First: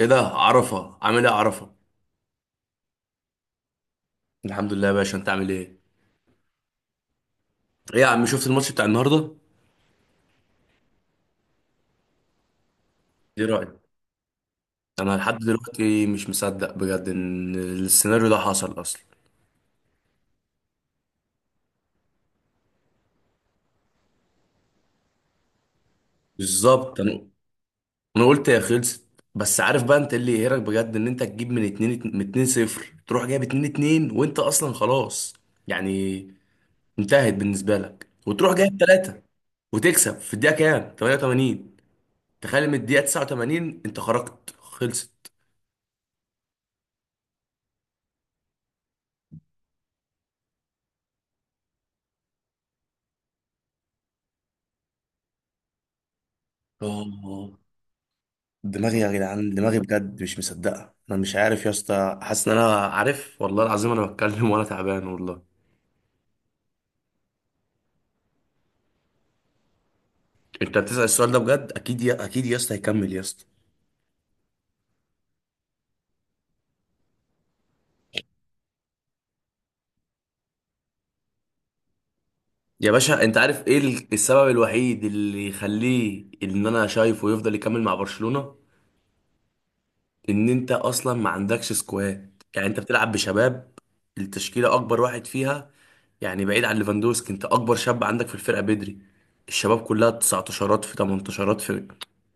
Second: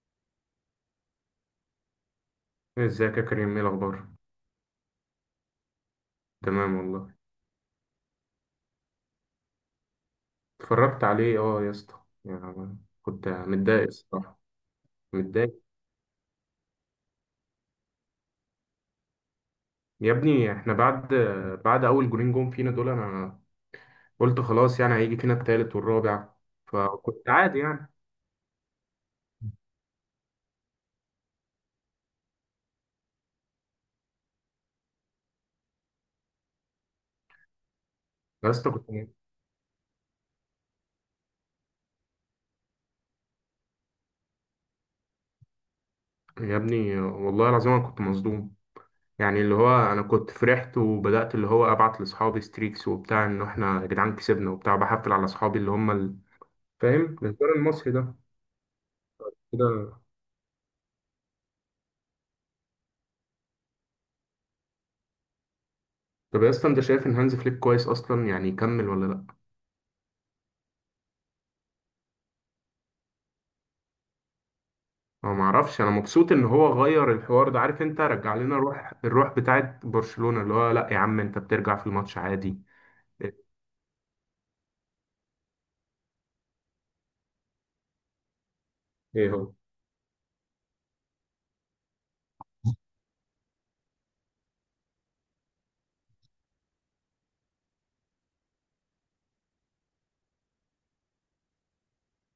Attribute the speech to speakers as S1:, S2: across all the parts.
S1: ايه ده عرفة عامل ايه عرفة.
S2: ازيك يا كريم؟ ايه الاخبار؟
S1: الحمد لله يا باشا، انت عامل ايه؟
S2: تمام والله.
S1: ايه يا عم، شفت الماتش بتاع النهارده؟
S2: اتفرجت عليه اه يا اسطى، يعني كنت
S1: ايه رأيك؟
S2: متضايق الصراحه.
S1: انا لحد
S2: متضايق.
S1: دلوقتي مش مصدق بجد ان السيناريو ده حصل اصلا.
S2: يا ابني احنا بعد اول جولين جون فينا دول انا قلت خلاص، يعني هيجي فينا التالت والرابع،
S1: بالظبط. انا
S2: فكنت عادي يعني.
S1: انا قلت يا خلصت. بس عارف بقى، انت اللي يقهرك بجد ان انت تجيب من 2، من 2-0، تروح جايب 2-2 وانت اصلا خلاص. يعني انتهت بالنسبة لك
S2: يا
S1: وتروح
S2: اسطى
S1: جايب
S2: كنت،
S1: 3 وتكسب في الدقيقة كام، 88. تخيل، من الدقيقة 89 انت خرجت خلصت.
S2: يا ابني والله العظيم انا كنت مصدوم، يعني اللي هو انا كنت فرحت وبدات اللي هو ابعت لاصحابي ستريكس وبتاع ان احنا يا جدعان كسبنا وبتاع بحفل على اصحابي اللي هم فاهم الانسان
S1: اه،
S2: المصري ده
S1: دماغي يا جدعان، دماغي
S2: كده.
S1: بجد مش مصدقه، انا مش عارف يا اسطى، حاسس ان انا عارف والله العظيم، انا بتكلم وانا تعبان والله.
S2: طب يا اسطى، انت شايف ان هانز فليك كويس اصلا يعني يكمل ولا لا؟
S1: انت بتسأل السؤال ده بجد؟ اكيد يا، اكيد يا اسطى هيكمل يا اسطى.
S2: انا ما اعرفش، انا مبسوط ان هو غير الحوار ده، عارف انت، رجع لنا روح الروح بتاعت برشلونة، اللي هو لا يا عم انت بترجع في الماتش عادي.
S1: يا باشا، انت عارف ايه السبب الوحيد اللي يخليه ان انا شايفه يفضل يكمل مع برشلونة؟
S2: ايه هو؟
S1: ان انت اصلا ما عندكش سكواد، يعني انت بتلعب بشباب. التشكيله اكبر واحد فيها، يعني بعيد عن ليفاندوسكي، انت اكبر شاب عندك في الفرقه بدري. الشباب كلها 19 في 18 في.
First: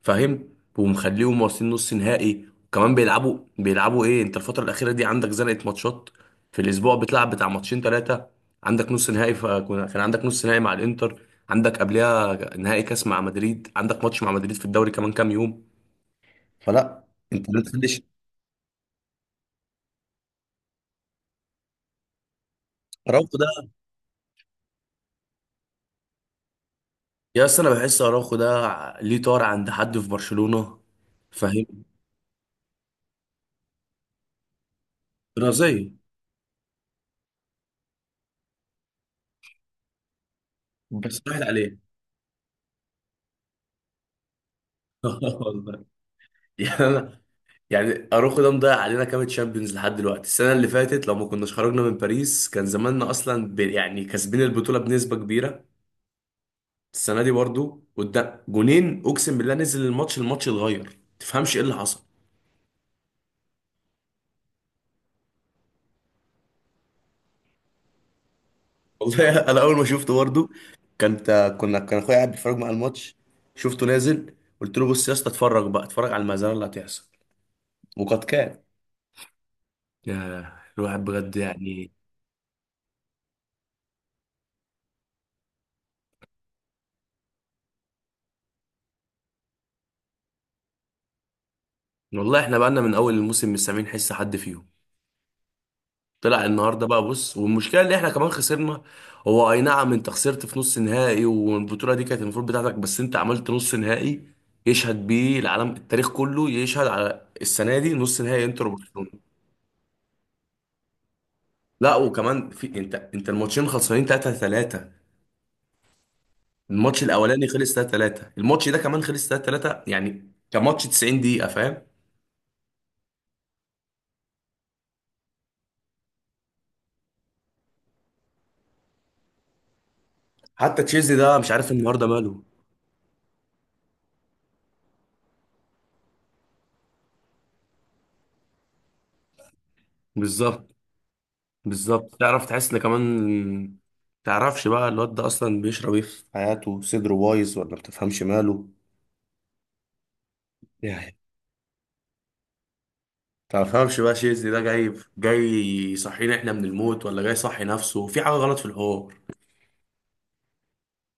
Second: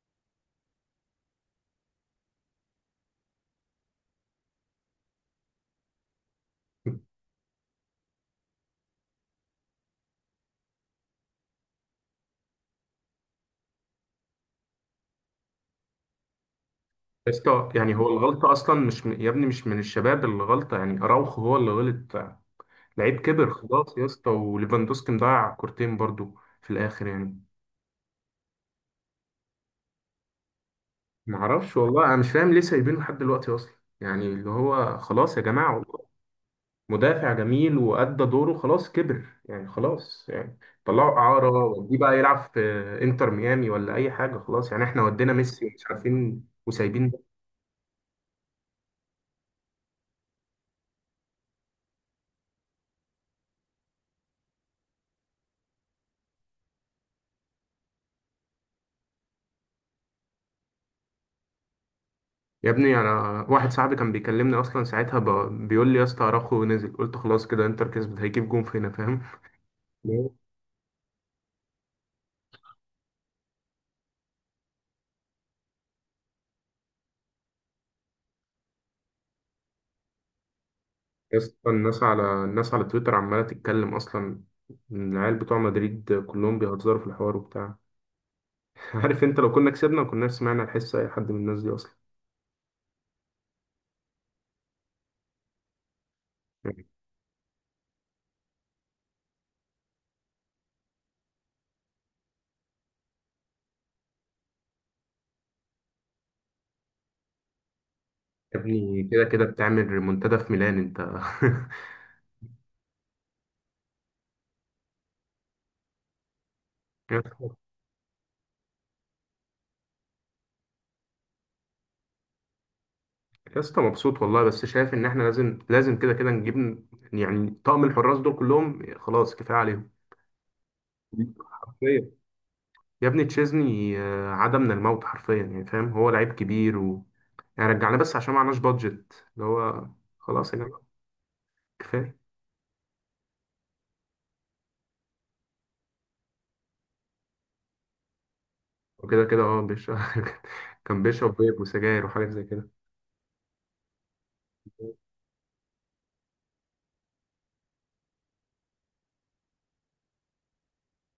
S1: فاهم؟ ومخليهم واصلين نص نهائي، وكمان بيلعبوا بيلعبوا ايه، انت الفتره الاخيره دي عندك زنقه ماتشات. في الاسبوع بتلعب بتاع ماتشين ثلاثه، عندك نص نهائي، كان عندك نص نهائي مع الانتر، عندك قبلها نهائي كاس مع مدريد، عندك ماتش مع مدريد في الدوري كمان كام يوم. فلا.
S2: يا
S1: انت ليه
S2: اسطى يعني
S1: تخلي
S2: هو الغلطة أصلا مش يا ابني مش من الشباب اللي غلطة، يعني أراوخو هو اللي غلط. لعيب
S1: اراوخو ده؟
S2: كبر خلاص يا اسطى، وليفاندوسكي مضيع كورتين برضو في الآخر يعني.
S1: يا اسطى، انا بحس اراوخو ده ليه طار عند حد في برشلونه؟ فاهم؟
S2: معرفش والله، أنا مش فاهم ليه سايبينه لحد دلوقتي أصلا. يعني اللي هو خلاص يا جماعة،
S1: رازيه.
S2: مدافع جميل وأدى دوره خلاص، كبر يعني خلاص يعني، طلعوا
S1: بس راحت
S2: إعارة،
S1: عليه.
S2: ودي بقى يلعب في إنتر ميامي ولا أي حاجة، خلاص يعني، إحنا ودينا ميسي
S1: والله.
S2: ومش عارفين
S1: يعني
S2: وسايبين ده.
S1: انا، يعني اراوخو ده مضيع علينا كام تشامبيونز لحد دلوقتي. السنه اللي فاتت لو ما كناش خرجنا من باريس، كان زماننا اصلا يعني كاسبين البطوله بنسبه كبيره. السنه دي برضو قدام جونين اقسم بالله، نزل الماتش، الماتش اتغير، تفهمش ايه اللي حصل.
S2: يا ابني أنا، واحد صاحبي كان بيكلمني أصلا ساعتها بيقول لي يا اسطى أراخو نزل، قلت خلاص كده إنتر كسبت، هيجيب جون فينا. فاهم؟
S1: والله انا اول ما شفته
S2: يا
S1: برضه، كنت كنا كان اخويا قاعد بيتفرج مع الماتش، شفته نازل، قلت له بص يا اسطى، اتفرج بقى، اتفرج على المزارع اللي هتحصل. وقد كان. يا، الواحد بجد
S2: اسطى
S1: يعني.
S2: الناس على تويتر عمالة تتكلم أصلا، العيال بتوع مدريد كلهم بيهزروا في الحوار وبتاع. عارف أنت، لو كنا كسبنا ما كناش سمعنا الحس أي حد من الناس دي أصلا.
S1: والله احنا بقالنا من اول الموسم مش سامعين حس حد فيهم، طلع النهارده بقى. بص، والمشكله اللي احنا كمان خسرنا. هو اي نعم انت خسرت في نص نهائي، والبطوله دي كانت المفروض بتاعتك، بس انت عملت نص نهائي يشهد بيه العالم، التاريخ كله يشهد على السنه دي، نص نهائي
S2: يا
S1: انتر
S2: ابني كده
S1: وبرشلونه.
S2: كده بتعمل ريمونتادا في ميلان انت.
S1: لا، وكمان في، انت الماتشين خلصانين 3-3. الماتش الاولاني خلص 3-3، الماتش ده كمان خلص 3-3، يعني كان ماتش 90 دقيقة. فاهم؟
S2: يا اسطى مبسوط والله، بس شايف ان احنا لازم لازم كده كده نجيب، يعني طقم الحراس دول كلهم خلاص كفايه عليهم.
S1: حتى تشيزني ده مش عارف النهارده
S2: حرفيا
S1: ماله.
S2: يا ابني تشيزني آه، عاد من الموت حرفيا يعني. فاهم؟ هو لعيب كبير و، يعني رجعنا بس عشان معناش بادجت، اللي هو خلاص يا
S1: بالظبط.
S2: جماعه
S1: بالظبط،
S2: كفايه.
S1: تعرف تحس ان كمان، تعرفش بقى الواد ده اصلا بيشرب ايه في حياته؟ صدره بايظ ولا بتفهمش ماله
S2: وكده كده اه بيشرب. كان
S1: يعني.
S2: بيشرب بيب وسجاير وحاجات زي كده.
S1: تفهمش بقى تشيزني ده جاي جاي يصحينا احنا من الموت، ولا جاي يصحي نفسه في حاجة غلط في الحوار؟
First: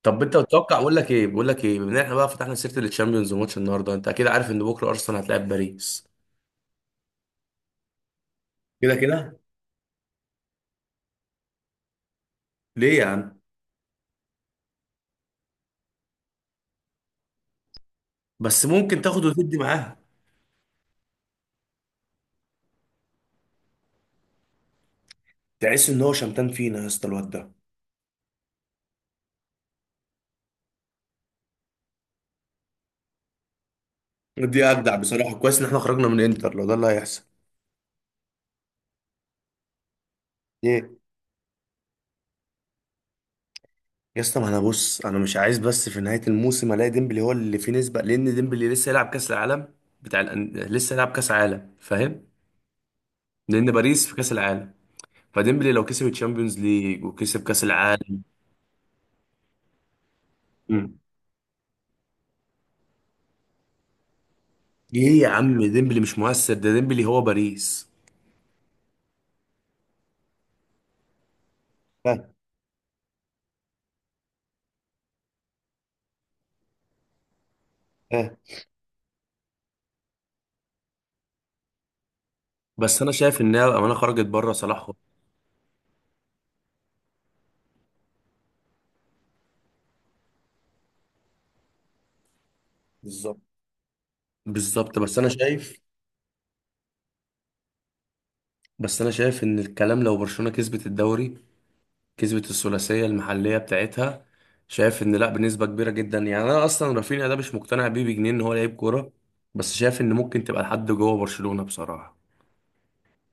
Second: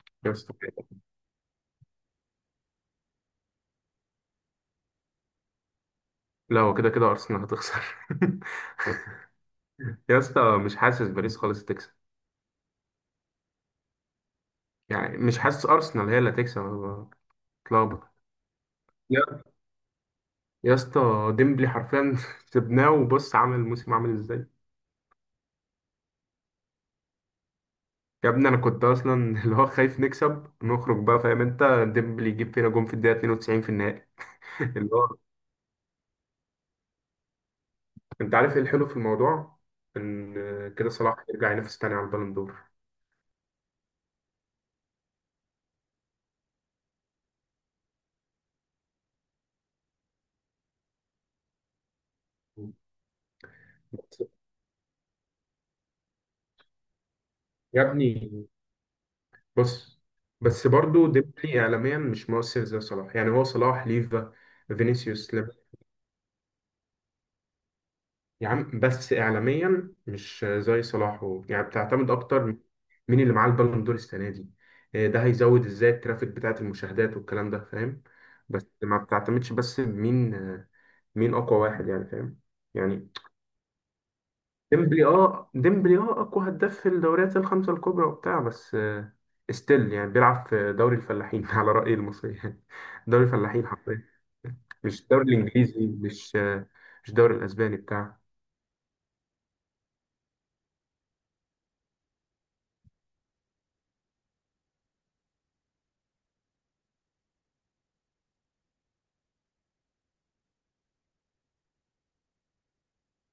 S1: طب
S2: يا
S1: انت
S2: اسطى
S1: تتوقع، اقول لك ايه، بقول لك ايه، بما ان احنا بقى فتحنا سيره الشامبيونز وماتش النهارده، انت اكيد عارف ان بكره ارسنال هتلاعب باريس.
S2: لا هو كده كده ارسنال هتخسر.
S1: كده كده.
S2: يا اسطى مش حاسس باريس خالص تكسب،
S1: ليه يا عم؟
S2: يعني مش حاسس أرسنال هي اللي هتكسب، أنا بتلخبط.
S1: بس ممكن تاخد
S2: يا
S1: وتدي معاها.
S2: يا اسطى ديمبلي حرفيا، سيبناه وبص عامل الموسم عامل ازاي.
S1: تحس ان هو شمتان فينا يا اسطى الواد ده.
S2: يا ابني انا كنت اصلا اللي هو خايف نكسب نخرج بقى، فاهم انت، ديمبلي يجيب فينا جون في الدقيقة 92 في النهائي.
S1: دي
S2: اللي
S1: اجدع
S2: هو،
S1: بصراحه، كويس ان احنا خرجنا من انتر لو ده اللي هيحصل.
S2: انت عارف ايه الحلو في الموضوع؟ ان كده
S1: ايه
S2: صلاح يرجع ينافس تاني على البالون دور.
S1: يا اسطى، ما انا بص، انا مش عايز بس في نهايه الموسم الاقي ديمبلي هو اللي فيه نسبه، لان ديمبلي لسه يلعب كاس العالم بتاع لسه يلعب كاس عالم. فاهم؟ لان باريس في
S2: بس-
S1: كاس العالم، فديمبلي لو كسب الشامبيونز ليج وكسب كاس
S2: يا
S1: العالم.
S2: ابني بص، بس برضو ديمبلي اعلاميا مش مؤثر زي صلاح، يعني هو صلاح ليفا
S1: ايه يا
S2: فينيسيوس.
S1: عم، ديمبلي مش مؤثر؟ ده ديمبلي هو باريس.
S2: يا عم بس اعلاميا مش زي صلاح يعني بتعتمد
S1: ها.
S2: اكتر مين اللي معاه البالون دور السنه دي. إيه ده؟ هيزود ازاي الترافيك بتاعت المشاهدات والكلام ده. فاهم؟
S1: ها.
S2: بس ما بتعتمدش بس مين آه، مين اقوى واحد يعني، فاهم؟
S1: بس
S2: يعني
S1: انا شايف انها امانه خرجت بره صلاح.
S2: ديمبلي اه، ديمبلي اه اقوى هداف في الدوريات الخمسه الكبرى وبتاع، بس آه، ستيل يعني بيلعب في دوري الفلاحين، على رأي المصريين، دوري
S1: بالظبط.
S2: الفلاحين حرفيا،
S1: بالظبط.
S2: مش
S1: بس
S2: الدوري
S1: انا شايف
S2: الانجليزي، مش آه، مش الدوري الاسباني بتاع.
S1: بس انا شايف ان الكلام لو برشلونه كسبت الدوري، كسبت الثلاثيه المحليه بتاعتها، شايف ان لا بنسبه كبيره جدا. يعني انا اصلا رافينيا ده مش مقتنع بيه بجنيه ان هو لعيب كوره، بس شايف ان ممكن تبقى لحد جوه برشلونه بصراحه.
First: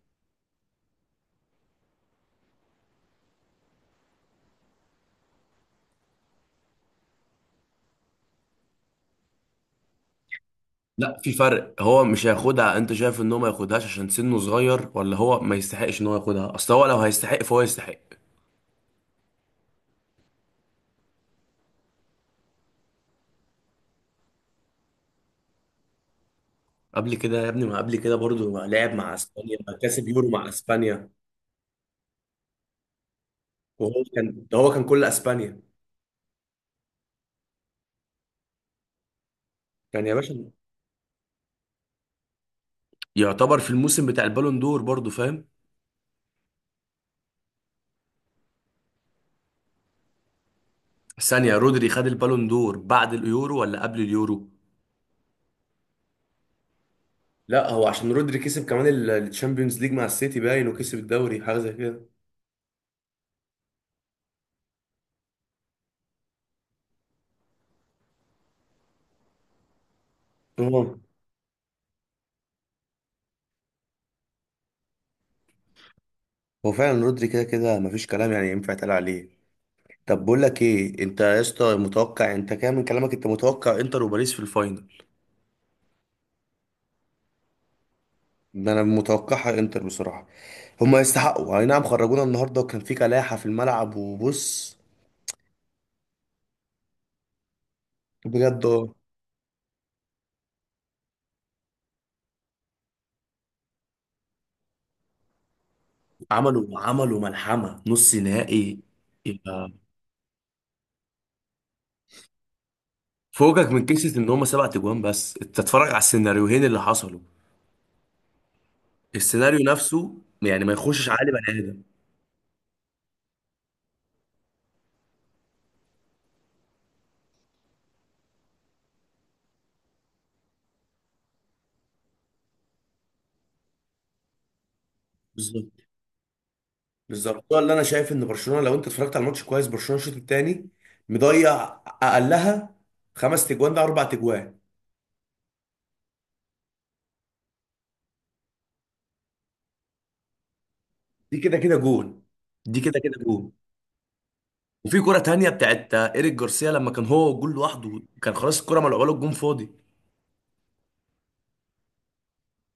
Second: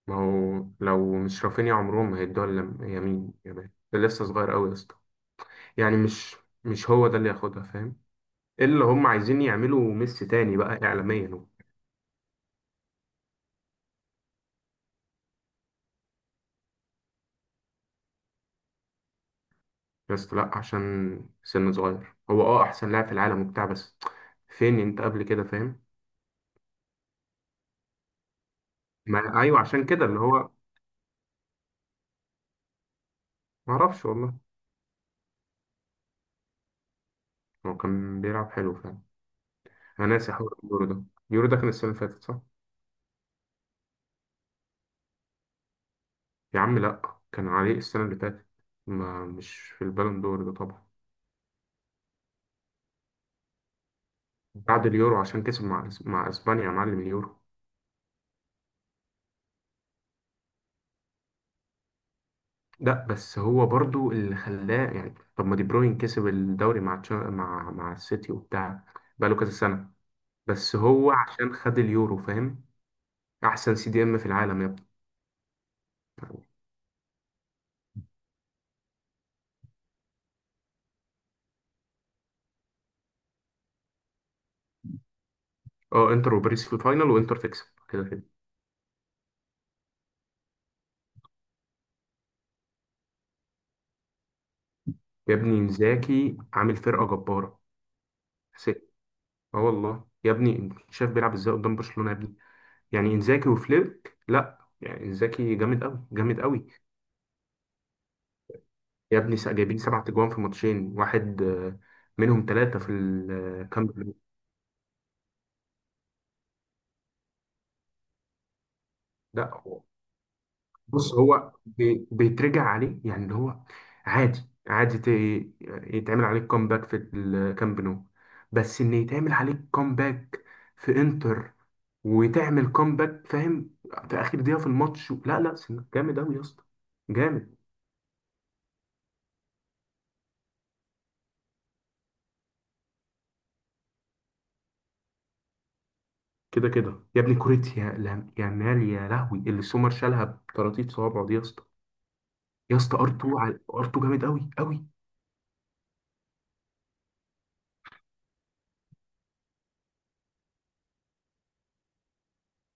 S2: ما هو لو مش رافينيا عمرهم ما هيدوها يمين يامال، ده لسه صغير قوي يا اسطى، يعني مش هو ده اللي ياخدها. فاهم؟ اللي هم عايزين يعملوا ميسي تاني بقى
S1: لا،
S2: اعلاميا
S1: في
S2: هو.
S1: فرق. هو مش هياخدها. انت شايف ان هو ما ياخدهاش عشان سنه صغير، ولا هو ما يستحقش ان هو ياخدها؟ اصل هو لو هيستحق فهو يستحق.
S2: يا اسطى لا عشان سن صغير، هو اه احسن لاعب في العالم وبتاع، بس فين انت قبل كده؟ فاهم؟
S1: قبل كده يا ابني، ما قبل كده برضو لعب مع
S2: ما
S1: اسبانيا،
S2: ايوه عشان كده
S1: كسب
S2: اللي
S1: يورو مع
S2: هو،
S1: اسبانيا،
S2: ما
S1: وهو
S2: اعرفش والله.
S1: كان، ده هو كان كل اسبانيا.
S2: هو كان بيلعب حلو فعلا.
S1: كان
S2: انا
S1: يا
S2: ناسي
S1: باشا.
S2: حوار اليورو ده. اليورو ده كان السنه اللي فاتت، صح؟
S1: يعتبر في الموسم بتاع البالون دور برضو. فاهم؟
S2: يا عم لا، كان عليه السنه اللي فاتت، ما مش في البالون دور ده طبعا.
S1: ثانية، رودري خد البالون دور بعد اليورو ولا قبل اليورو؟
S2: بعد اليورو عشان كسب مع اسبانيا يا معلم اليورو.
S1: لا هو عشان رودري كسب كمان الشامبيونز ليج مع السيتي باين، وكسب الدوري حاجه زي كده.
S2: لا بس هو برضو اللي خلاه، يعني طب ما دي بروين كسب الدوري مع مع السيتي وبتاع بقاله كذا سنة، بس
S1: اه.
S2: هو عشان خد اليورو. فاهم؟ احسن سي دي ام في العالم يا ابني.
S1: هو فعلا رودري كده كده مفيش كلام يعني ينفع يتقال عليه. طب بقول لك ايه، انت يا اسطى متوقع، انت كده من كلامك انت متوقع انتر وباريس في الفاينل.
S2: اه انتر وباريس في الفاينل، وانتر تكسب كده كده.
S1: ده انا متوقعها انتر بصراحه. هما يستحقوا، اي نعم خرجونا النهارده وكان في كلاحه في الملعب، وبص.
S2: يا ابني انزاكي عامل فرقة جبارة.
S1: بجد
S2: سي-
S1: اه.
S2: اه والله يا ابني، انت شايف بيلعب ازاي قدام برشلونة يا ابني، يعني انزاكي وفليك لا، يعني انزاكي جامد قوي جامد قوي.
S1: عملوا ملحمة نص نهائي.
S2: يا ابني
S1: يبقى
S2: جايبين سبع تجوان في ماتشين واحد آه، منهم ثلاثة في
S1: فوقك من
S2: الكامب نو.
S1: قصة ان هما سبع تجوان، بس انت اتفرج على السيناريوهين اللي حصلوا.
S2: لا
S1: السيناريو
S2: هو-
S1: نفسه يعني ما يخشش
S2: بص
S1: عقل
S2: هو
S1: بني ادم.
S2: بيترجع عليه يعني اللي هو عادي، عادي يتعمل عليك كومباك في الكامب نو، بس ان يتعمل عليك كومباك في انتر وتعمل كومباك، فاهم، في اخر دقيقة في الماتش. لا لا
S1: بالظبط.
S2: جامد قوي يا اسطى
S1: بالظبط،
S2: جامد.
S1: ده اللي انا شايف ان برشلونه، لو انت اتفرجت على الماتش كويس، برشلونه الشوط الثاني مضيع اقلها خمس تجوان، ده اربع تجوان.
S2: كده كده يا ابني كوريتيا، يا مال يا لهوي اللي سومر شالها بطراطيف صوابعه دي
S1: دي
S2: يا
S1: كده
S2: اسطى.
S1: كده جون،
S2: يا
S1: دي
S2: اسطى
S1: كده
S2: ار
S1: كده
S2: 2
S1: جون.
S2: ار 2 جامد قوي قوي.
S1: وفي كرة تانية بتاعت ايريك جارسيا لما كان هو والجول لوحده، كان خلاص الكرة ملعوبة له، الجون فاضي.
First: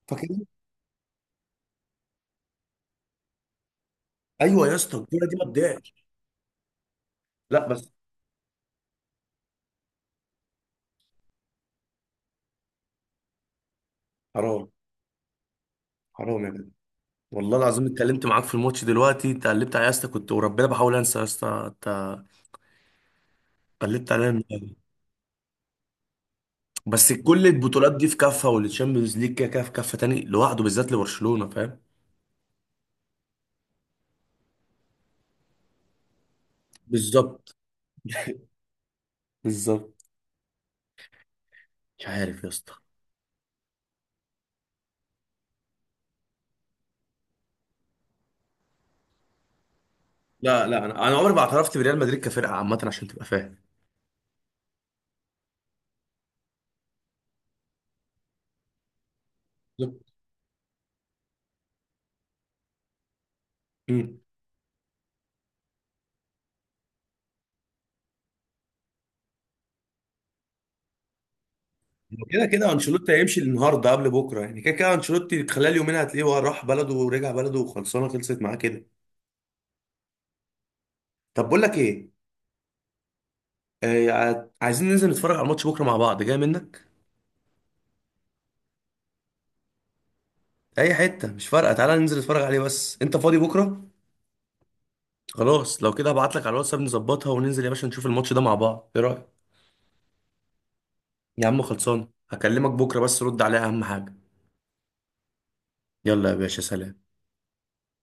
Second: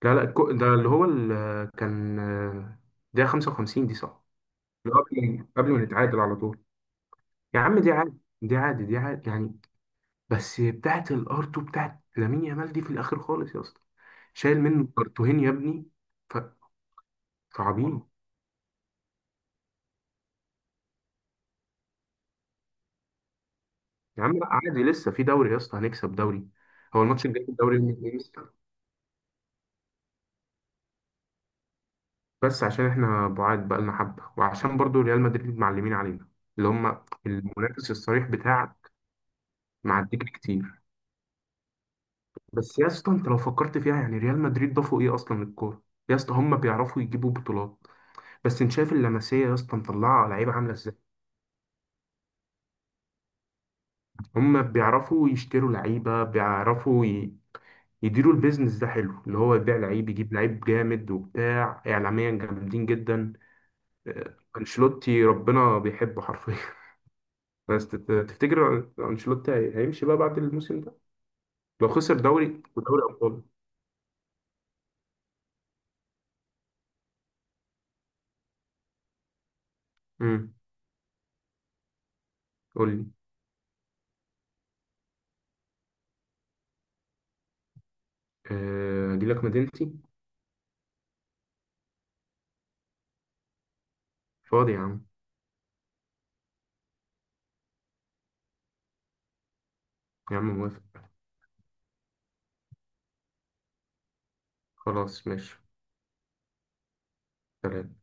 S2: لا لا
S1: فاكر؟
S2: ده اللي هو كان آه، ده 55 دي، صح؟
S1: ايوه يا
S2: اللي
S1: اسطى،
S2: هو
S1: الكرة دي ما
S2: قبل ما
S1: تضيعش.
S2: نتعادل على طول. يا
S1: لا
S2: عم
S1: بس.
S2: دي عادي دي عادي دي عادي يعني، بس بتاعت الار 2 بتاعت لامين يامال دي في الاخر خالص يا اسطى، شايل
S1: حرام.
S2: منه كرتوهين يا ابني. ف-
S1: حرام يا جدع. والله العظيم
S2: صعبين.
S1: اتكلمت معاك في الماتش دلوقتي، انت قلبت عليا يا اسطى، كنت وربنا بحاول انسى يا اسطى، انت قلبت
S2: يا
S1: عليا
S2: عم لا عادي، لسه في دوري يا اسطى، هنكسب دوري. هو
S1: بس
S2: الماتش الجاي
S1: كل
S2: في الدوري يوم
S1: البطولات دي في
S2: الخميس،
S1: كافة، والتشامبيونز ليج كده كده في كافة تاني لوحده بالذات لبرشلونة. فاهم؟
S2: بس عشان احنا بعاد بقالنا حبه، وعشان برضو ريال مدريد معلمين علينا، اللي هم
S1: بالظبط.
S2: المنافس الصريح بتاع،
S1: بالظبط.
S2: معديك كتير.
S1: مش عارف يا اسطى.
S2: بس يا اسطى انت لو فكرت فيها، يعني ريال مدريد ضافوا ايه اصلا للكوره؟ يا اسطى هم بيعرفوا يجيبوا بطولات، بس انت شايف اللمسيه يا اسطى مطلعه لعيبه
S1: لا
S2: عامله
S1: لا،
S2: ازاي،
S1: انا عمري ما اعترفت بريال مدريد كفرقة عامة عشان تبقى فاهم.
S2: هم بيعرفوا يشتروا لعيبه، بيعرفوا ي... يديروا البيزنس ده حلو، اللي هو يبيع لعيب يجيب لعيب جامد وبتاع، اعلاميا جامدين جدا.
S1: بالظبط.
S2: آه، انشيلوتي ربنا بيحبه حرفيا. بس تفتكر انشيلوتي هيمشي بقى بعد الموسم ده لو خسر
S1: كده
S2: دوري
S1: كده
S2: ودوري
S1: انشيلوتي هيمشي
S2: ابطال؟
S1: النهارده قبل بكره، يعني كده كده انشيلوتي خلال يومين هتلاقيه هو راح بلده ورجع بلده وخلصانه، خلصت معاه كده.
S2: امم،
S1: طب بقول لك ايه.
S2: قول لي.
S1: آه عايزين ننزل نتفرج على الماتش بكره مع بعض، جاي منك
S2: آه، اجي لك مدينتي.
S1: اي حته مش فارقه، تعالى ننزل نتفرج عليه. بس انت فاضي بكره؟
S2: فاضي يا عم.
S1: خلاص لو كده هبعت لك على الواتساب نظبطها، وننزل يا باشا نشوف الماتش ده مع بعض، ايه رايك؟
S2: يا عم موافق.
S1: يا عم خلصان، هكلمك بكره بس رد عليها اهم حاجه.
S2: خلاص ماشي.
S1: يلا يا باشا سلام.
S2: سلام.